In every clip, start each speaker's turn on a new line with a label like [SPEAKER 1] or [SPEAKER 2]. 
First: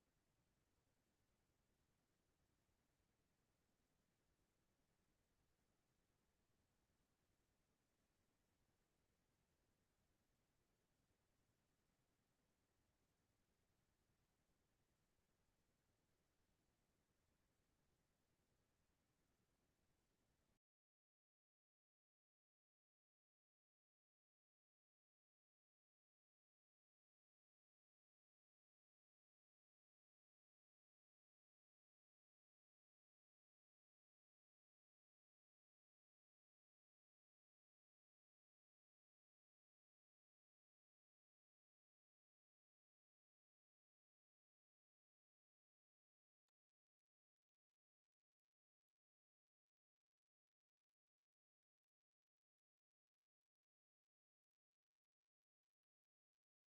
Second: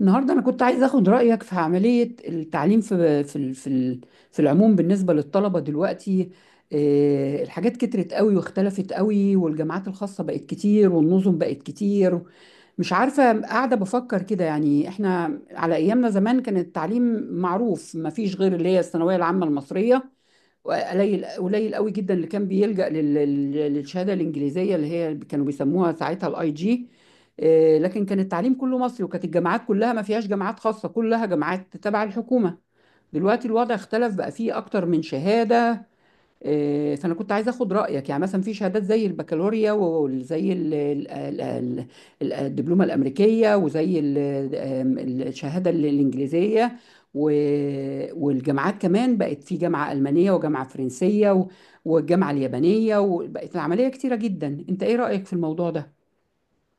[SPEAKER 1] النهارده انا كنت عايز اخد رايك في عمليه التعليم في العموم بالنسبه للطلبه دلوقتي. الحاجات كترت قوي واختلفت قوي، والجامعات الخاصه بقت كتير، والنظم بقت كتير. مش عارفه، قاعده بفكر كده. يعني احنا على ايامنا زمان كان التعليم معروف، ما فيش غير اللي هي الثانويه العامه المصريه. قليل قليل قوي جدا اللي كان بيلجأ للشهاده الانجليزيه اللي هي كانوا بيسموها ساعتها الاي جي، لكن كان التعليم كله مصري، وكانت الجامعات كلها ما فيهاش جامعات خاصه، كلها جامعات تبع الحكومه. دلوقتي الوضع اختلف، بقى فيه اكتر من شهاده. فانا كنت عايزه اخد رايك، يعني مثلا في شهادات زي البكالوريا، وزي الدبلومه الامريكيه، وزي ال- آم، الشهاده الانجليزيه، و- والجامعات كمان بقت في جامعه المانيه، وجامعه فرنسيه، والجامعه اليابانيه، وبقت العمليه كتيره جدا. انت ايه رايك في الموضوع ده؟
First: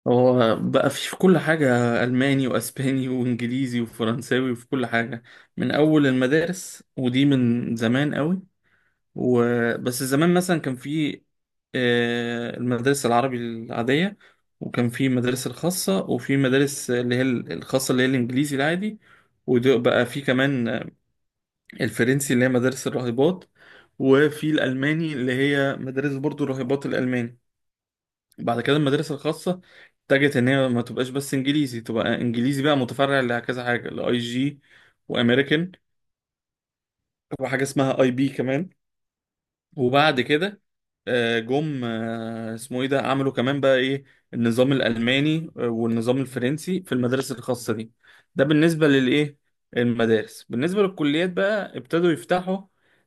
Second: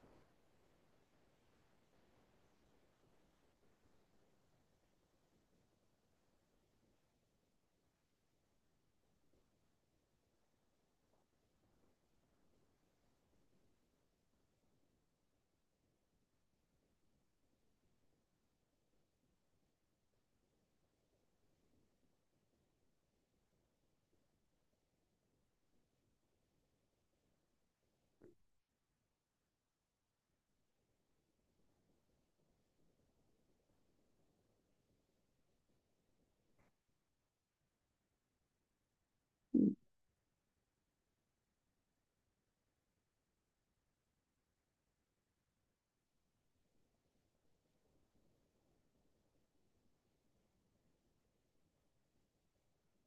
[SPEAKER 2] هو بقى في كل حاجة. ألماني وأسباني وإنجليزي وفرنساوي وفي كل حاجة من أول المدارس، ودي من زمان قوي. وبس زمان مثلا كان في المدارس العربي العادية، وكان في المدارس الخاصة، وفي مدارس اللي هي الخاصة اللي هي الإنجليزي العادي. وبقى في كمان الفرنسي اللي هي مدارس الراهبات، وفي الألماني اللي هي مدارس برضو الراهبات الألماني. بعد كده المدارس الخاصة اتجهت ان هي ما تبقاش بس انجليزي، تبقى انجليزي بقى متفرع لكذا حاجة: لاي جي، وامريكان، وحاجة اسمها اي بي كمان. وبعد كده آه، جم آه، اسمه ايه ده، عملوا كمان بقى ايه، النظام الالماني والنظام الفرنسي في المدارس الخاصه دي. ده بالنسبه للايه المدارس. بالنسبه للكليات بقى ابتدوا يفتحوا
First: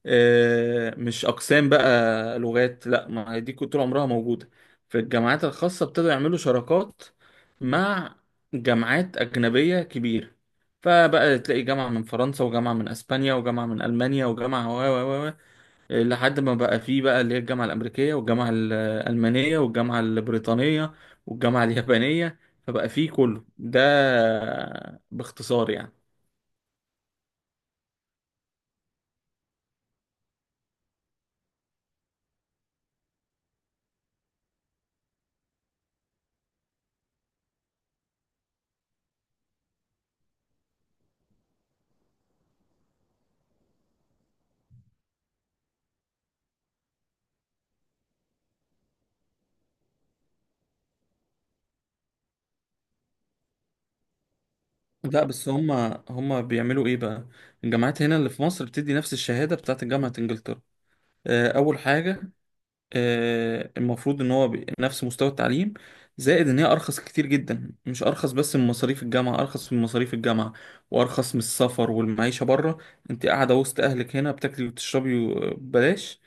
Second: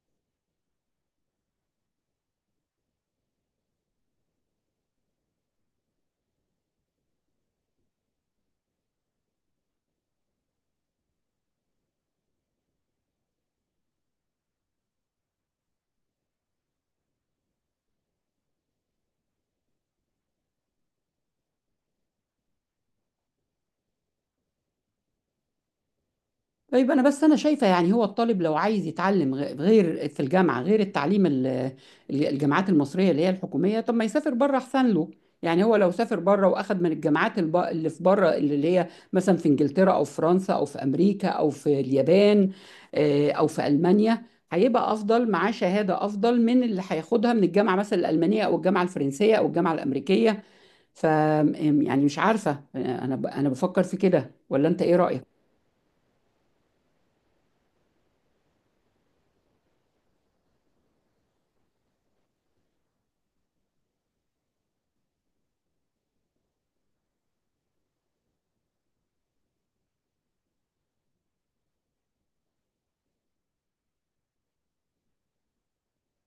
[SPEAKER 2] مش اقسام بقى لغات، لا، ما هي دي كنت طول عمرها موجوده. في الجامعات الخاصه ابتدوا يعملوا شراكات مع جامعات اجنبيه كبيره، فبقى تلاقي جامعه من فرنسا، وجامعه من اسبانيا، وجامعه من المانيا، وجامعه و و و، لحد ما بقى فيه بقى اللي هي الجامعة الأمريكية، والجامعة الألمانية، والجامعة البريطانية، والجامعة اليابانية. فبقى فيه كله ده، باختصار يعني.
[SPEAKER 1] طيب، انا بس شايفه، يعني هو الطالب لو عايز يتعلم غير في الجامعه، غير التعليم الجامعات المصريه اللي هي الحكوميه، طب ما يسافر بره احسن له. يعني هو لو سافر بره واخد من الجامعات اللي في بره، اللي هي مثلا في انجلترا او في فرنسا او في امريكا او في اليابان، او في المانيا، هيبقى افضل، معاه شهاده افضل من اللي هياخدها من الجامعه مثلا الالمانيه او الجامعه الفرنسيه او الجامعه الامريكيه. ف يعني مش عارفه، انا بفكر في كده، ولا انت ايه رايك؟
[SPEAKER 2] لا بس هما بيعملوا ايه بقى، الجامعات هنا اللي في مصر بتدي نفس الشهادة بتاعت جامعة انجلترا. أول حاجة، المفروض ان هو نفس مستوى التعليم. زائد ان هي ارخص كتير جدا، مش ارخص بس من مصاريف الجامعه، ارخص من مصاريف الجامعه وارخص من السفر والمعيشه بره. انت قاعده وسط اهلك هنا، بتاكلي وتشربي ببلاش،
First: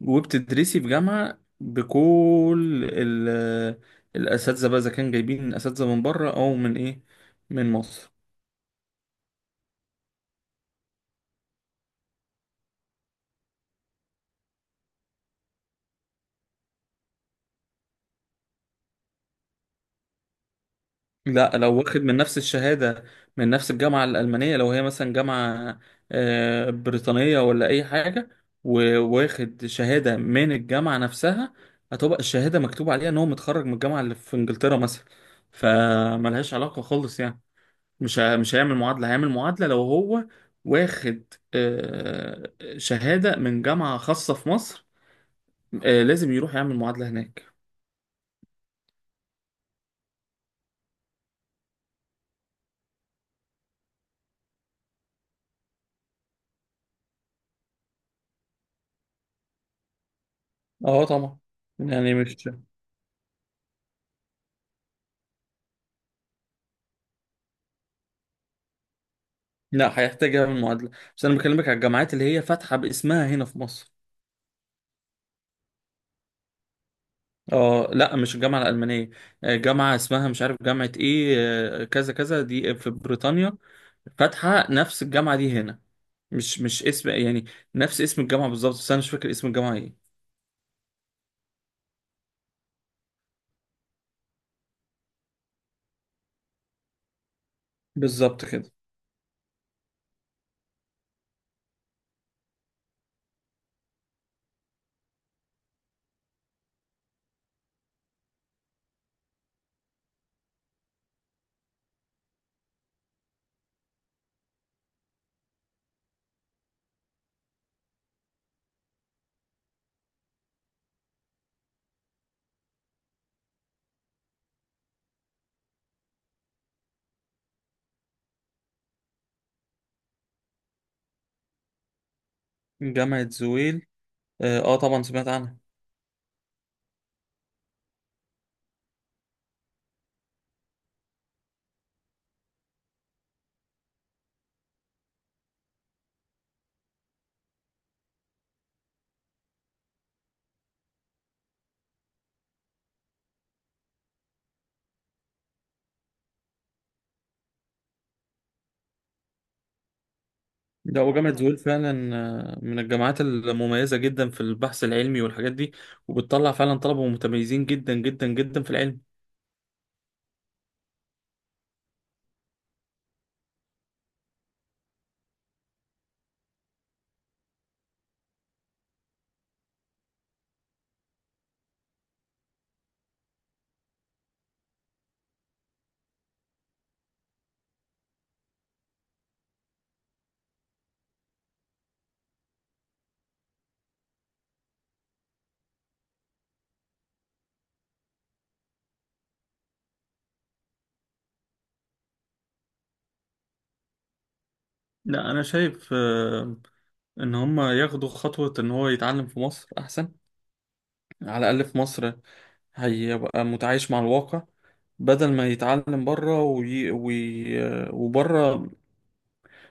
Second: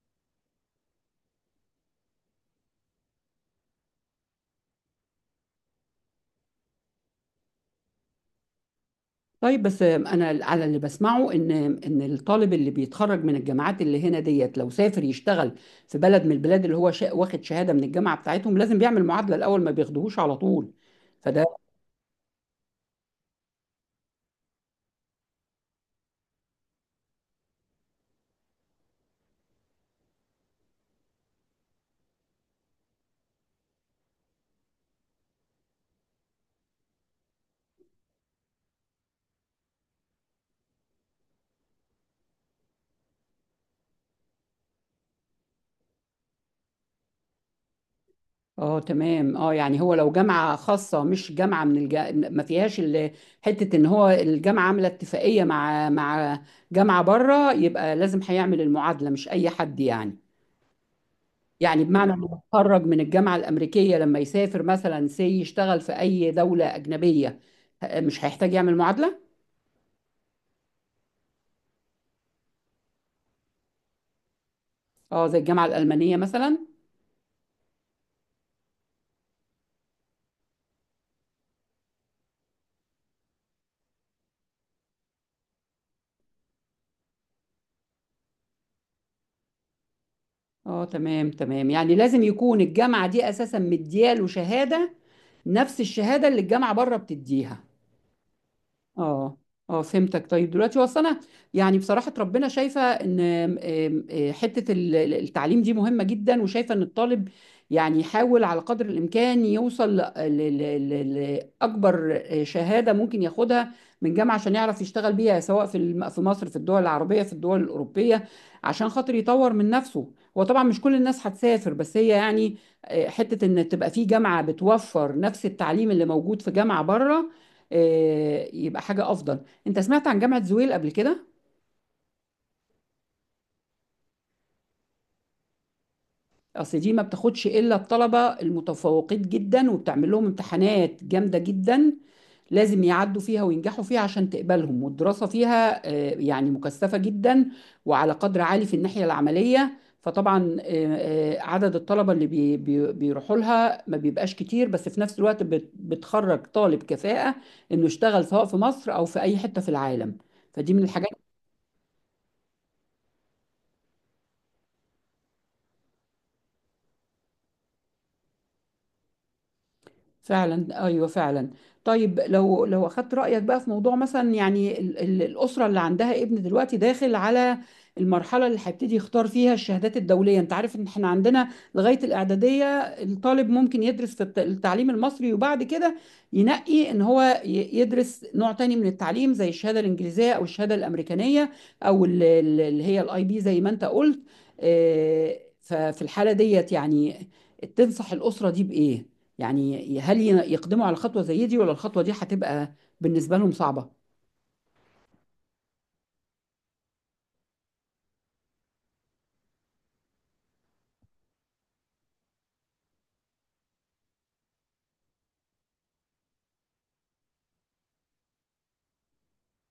[SPEAKER 2] وبتدرسي في جامعه بكل الاساتذه بقى، اذا كان جايبين اساتذه من بره او من ايه، من مصر.
[SPEAKER 1] طيب، بس انا على اللي بسمعه ان الطالب اللي بيتخرج من الجامعات اللي هنا ديت، لو سافر يشتغل في بلد من البلاد اللي هو واخد شهاده من الجامعه بتاعتهم، لازم بيعمل معادله الاول، ما بياخدوهوش على طول. فده
[SPEAKER 2] لا لو واخد من نفس الشهادة، من نفس الجامعة الألمانية، لو هي مثلا جامعة بريطانية ولا أي حاجة، وواخد شهادة من الجامعة نفسها، هتبقى الشهادة مكتوب عليها إن هو متخرج من الجامعة اللي في إنجلترا مثلا. فملهاش علاقة خالص يعني. مش هيعمل معادلة. هيعمل معادلة لو هو واخد شهادة من جامعة خاصة في مصر، لازم يروح يعمل معادلة هناك.
[SPEAKER 1] اه، تمام. اه يعني هو لو جامعه خاصه، مش جامعه من الج... ما فيهاش ال... حته ان هو الجامعه عامله اتفاقيه مع جامعه بره، يبقى لازم هيعمل المعادله، مش اي حد يعني.
[SPEAKER 2] اه طبعا.
[SPEAKER 1] يعني بمعنى
[SPEAKER 2] يعني
[SPEAKER 1] انه
[SPEAKER 2] مش،
[SPEAKER 1] متخرج من الجامعه الامريكيه، لما يسافر مثلا يشتغل في اي دوله اجنبيه مش هيحتاج يعمل معادله.
[SPEAKER 2] لا، هيحتاج يعمل معادلة، بس أنا بكلمك على الجامعات اللي هي فاتحة باسمها هنا في مصر.
[SPEAKER 1] اه زي الجامعه الالمانيه مثلا.
[SPEAKER 2] اه لا، مش الجامعة الألمانية، جامعة اسمها مش عارف جامعة ايه، كذا كذا دي في بريطانيا، فاتحة نفس الجامعة دي هنا. مش اسم يعني، نفس اسم الجامعة بالظبط، بس أنا مش فاكر اسم الجامعة ايه.
[SPEAKER 1] اه تمام تمام. يعني لازم يكون الجامعه دي اساسا مدياله شهاده نفس الشهاده اللي الجامعه بره بتديها.
[SPEAKER 2] بالظبط كده.
[SPEAKER 1] اه. اه فهمتك. طيب دلوقتي هو أصل انا يعني بصراحه ربنا شايفه ان آم، آم، آه، حته التعليم دي مهمه جدا، وشايفه ان الطالب يعني يحاول على قدر الامكان يوصل لاكبر شهاده ممكن ياخدها من جامعه، عشان يعرف يشتغل بيها، سواء في في مصر، في الدول العربيه، في الدول الاوروبيه، عشان خاطر يطور من نفسه. هو طبعا مش كل الناس هتسافر، بس هي يعني، حته ان تبقى في جامعه بتوفر نفس التعليم اللي موجود في جامعه بره، يبقى حاجة أفضل. أنت سمعت عن جامعة زويل قبل كده؟
[SPEAKER 2] جامعة زويل؟ اه طبعا سمعت عنها.
[SPEAKER 1] أصل دي ما بتاخدش إلا الطلبة المتفوقين جدا، وبتعمل لهم امتحانات جامدة جدا لازم يعدوا فيها وينجحوا فيها عشان تقبلهم. والدراسة فيها يعني مكثفة جدا، وعلى قدر عالي في الناحية العملية. فطبعا عدد الطلبة اللي بيروحوا لها ما بيبقاش كتير، بس في نفس الوقت بتخرج طالب كفاءة إنه يشتغل سواء في مصر أو في أي حتة في العالم. فدي من
[SPEAKER 2] لا،
[SPEAKER 1] الحاجات.
[SPEAKER 2] وجامعة زويل فعلا من الجامعات المميزة جدا في البحث العلمي والحاجات دي، وبتطلع فعلا طلبة متميزين جدا جدا جدا في العلم.
[SPEAKER 1] فعلا، ايوه فعلا. طيب لو اخدت رايك بقى في موضوع، مثلا يعني الاسره اللي عندها ابن دلوقتي داخل على المرحله اللي هيبتدي يختار فيها الشهادات الدوليه. انت عارف ان احنا عندنا لغايه الاعداديه الطالب ممكن يدرس في التعليم المصري، وبعد كده ينقي ان هو يدرس نوع تاني من التعليم، زي الشهاده الانجليزيه، او الشهاده الامريكانيه، او اللي هي الاي بي زي ما انت قلت. ففي الحاله ديت يعني تنصح الاسره دي بايه؟ يعني هل يقدموا على خطوة زي دي، ولا الخطوة دي هتبقى بالنسبة لهم صعبة؟
[SPEAKER 2] لا انا شايف ان هم ياخدوا خطوة ان هو يتعلم في مصر احسن. على الاقل في مصر هيبقى متعايش مع الواقع، بدل ما يتعلم بره وبره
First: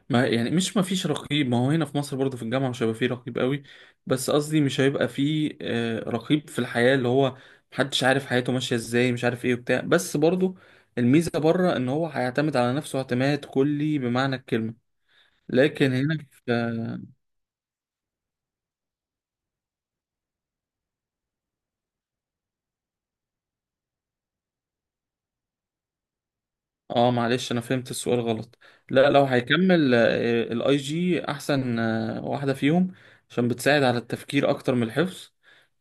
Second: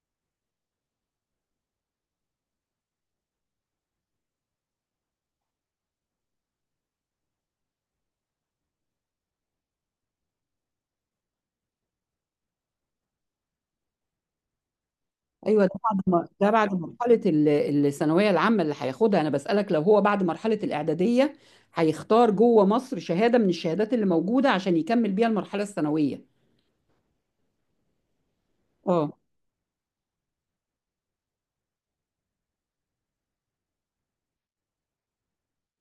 [SPEAKER 2] ما، يعني، مش ما فيش رقيب، ما هو هنا في مصر برضه في الجامعة مش هيبقى فيه رقيب قوي، بس قصدي مش هيبقى فيه رقيب في الحياة اللي هو محدش عارف حياته ماشية ازاي، مش عارف ايه وبتاع. بس برضه الميزة بره ان هو هيعتمد على نفسه اعتماد كلي بمعنى الكلمة.
[SPEAKER 1] أيوه، ده
[SPEAKER 2] لكن
[SPEAKER 1] بعد
[SPEAKER 2] هنا
[SPEAKER 1] ما
[SPEAKER 2] في،
[SPEAKER 1] ده بعد مرحلة الثانوية العامة اللي هياخدها. أنا بسألك لو هو بعد مرحلة الإعدادية هيختار جوه مصر شهادة من الشهادات اللي موجودة عشان يكمل بيها المرحلة الثانوية.
[SPEAKER 2] اه معلش انا فهمت السؤال غلط. لا،
[SPEAKER 1] اه.
[SPEAKER 2] لو هيكمل الاي جي احسن واحدة فيهم، عشان بتساعد على التفكير اكتر من الحفظ.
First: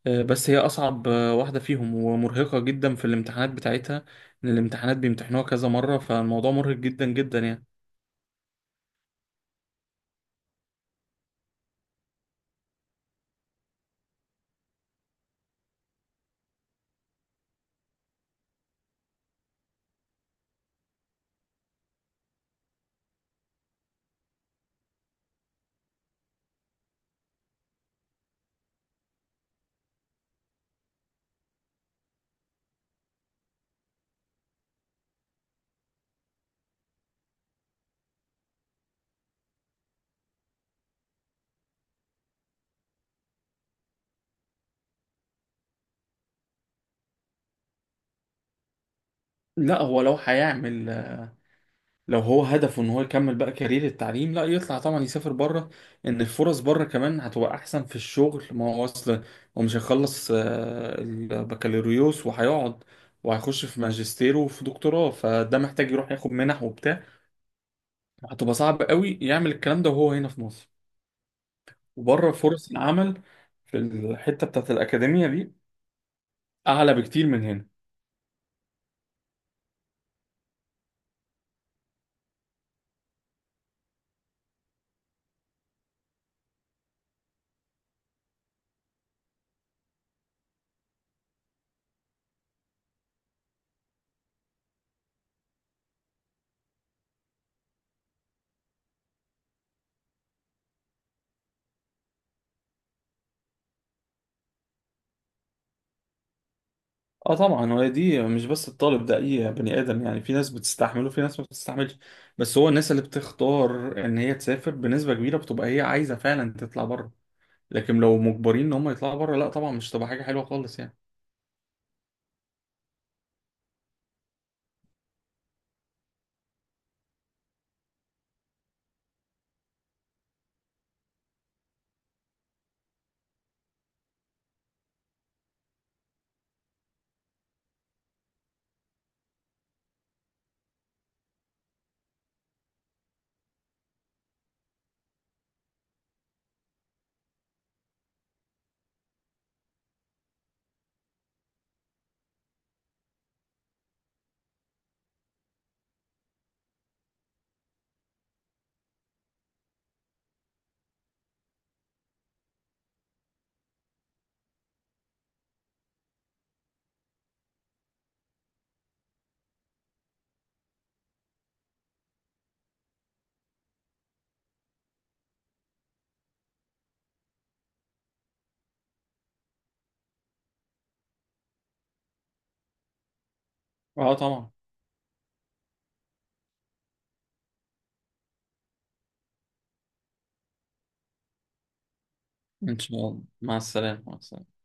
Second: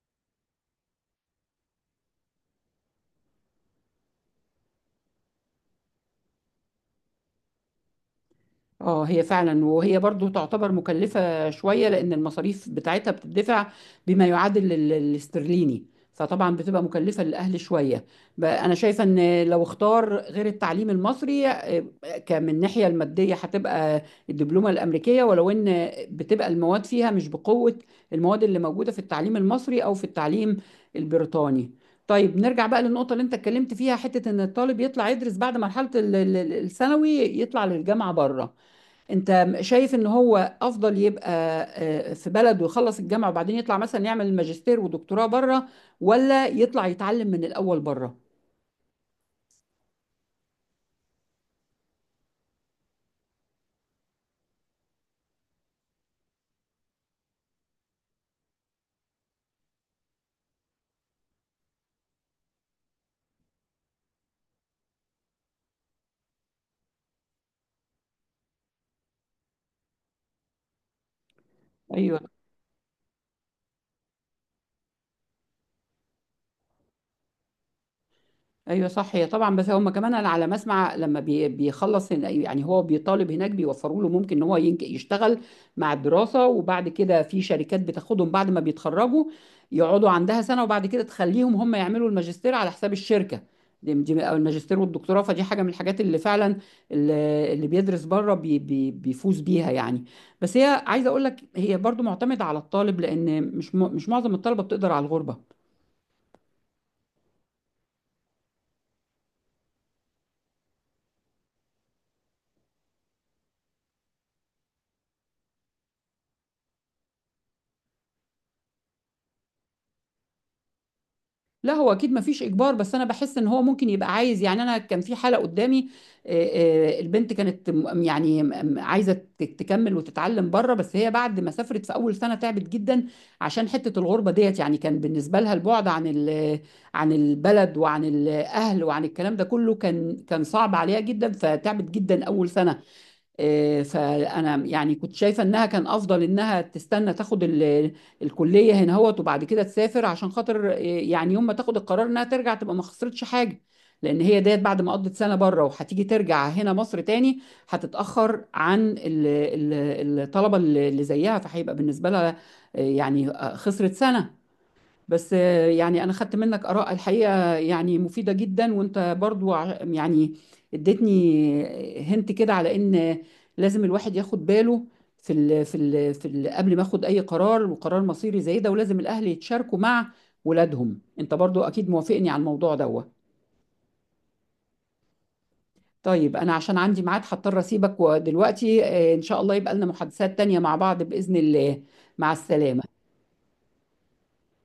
[SPEAKER 2] بس هي اصعب واحدة فيهم، ومرهقة جدا في الامتحانات بتاعتها، ان الامتحانات بيمتحنوها كذا مرة، فالموضوع مرهق جدا جدا يعني.
[SPEAKER 1] اه هي فعلا، وهي برضو تعتبر مكلفة شوية لأن المصاريف بتاعتها بتدفع بما يعادل الاسترليني، فطبعا بتبقى مكلفة للأهل شوية. بقى أنا شايفة إن لو اختار غير التعليم المصري، كمن الناحية المادية هتبقى الدبلومة الأمريكية، ولو إن بتبقى المواد فيها مش بقوة المواد اللي موجودة في التعليم المصري أو في التعليم البريطاني. طيب نرجع بقى للنقطة اللي أنت اتكلمت فيها، حتة إن الطالب يطلع يدرس بعد مرحلة الثانوي، يطلع للجامعة بره. انت شايف ان هو افضل يبقى في بلد ويخلص الجامعة وبعدين يطلع مثلا يعمل ماجستير ودكتوراه بره، ولا يطلع يتعلم من الاول بره؟
[SPEAKER 2] لا هو لو هيعمل، لو هو هدفه ان هو يكمل بقى كارير التعليم، لا يطلع طبعا، يسافر بره، ان الفرص بره كمان هتبقى احسن في الشغل. ما هو اصل هو مش هيخلص البكالوريوس وهيقعد، وهيخش في ماجستير وفي دكتوراه، فده محتاج يروح ياخد منح وبتاع، هتبقى صعب قوي يعمل الكلام ده وهو هنا في مصر.
[SPEAKER 1] ايوه.
[SPEAKER 2] وبره فرص العمل في الحتة بتاعت الأكاديمية دي أعلى بكتير من هنا.
[SPEAKER 1] ايوه صح، هي طبعا. بس هم كمان انا على ما اسمع لما بيخلص هنا، يعني هو بيطالب هناك بيوفروا له، ممكن ان هو يشتغل مع الدراسه. وبعد كده في شركات بتاخدهم بعد ما بيتخرجوا يقعدوا عندها سنه، وبعد كده تخليهم هم يعملوا الماجستير على حساب الشركه دي، او الماجستير والدكتوراه. فدي حاجه من الحاجات اللي فعلا اللي بيدرس بره بي بي بيفوز بيها يعني. بس هي عايزه اقول لك هي برضو معتمده على الطالب، لان مش مش معظم الطلبه بتقدر على الغربه.
[SPEAKER 2] اه طبعا. هو دي مش بس الطالب ده، اي بني ادم يعني، في ناس بتستحمله في ناس ما بتستحملش. بس هو الناس اللي بتختار ان هي تسافر بنسبه كبيره بتبقى هي عايزه فعلا تطلع بره، لكن لو مجبرين ان هم يطلعوا بره، لا طبعا مش تبقى حاجه حلوه خالص يعني.
[SPEAKER 1] لا هو اكيد مفيش اجبار، بس انا بحس ان هو ممكن يبقى عايز، يعني انا كان في حالة قدامي، البنت كانت عايزة تكمل وتتعلم بره، بس هي بعد ما سافرت في اول سنة تعبت جدا عشان حتة الغربة ديت. يعني كان بالنسبة لها البعد عن عن البلد وعن الاهل وعن الكلام ده كله كان صعب عليها جدا، فتعبت جدا اول سنة. فانا يعني كنت شايفه انها كان افضل انها تستنى تاخد الكليه هنا هوت، وبعد كده تسافر، عشان خاطر يعني يوم ما تاخد القرار انها ترجع تبقى ما خسرتش حاجه، لان هي ديت بعد ما قضت سنه بره وهتيجي ترجع هنا مصر تاني هتتاخر عن الطلبه اللي زيها، فهيبقى بالنسبه لها خسرت سنه. بس يعني انا خدت منك اراء الحقيقه يعني مفيده جدا، وانت برضو يعني اديتني هنت كده على ان لازم الواحد ياخد باله في ال قبل ما اخد اي قرار، وقرار مصيري زي ده، ولازم الاهل يتشاركوا مع ولادهم. انت برضو اكيد موافقني على الموضوع دوت.
[SPEAKER 2] اه طبعا.
[SPEAKER 1] طيب انا عشان عندي ميعاد هضطر اسيبك ودلوقتي. ان شاء الله يبقى لنا محادثات تانية مع بعض باذن الله. مع
[SPEAKER 2] ان شاء
[SPEAKER 1] السلامه.
[SPEAKER 2] الله. مع السلامه، مع السلامه.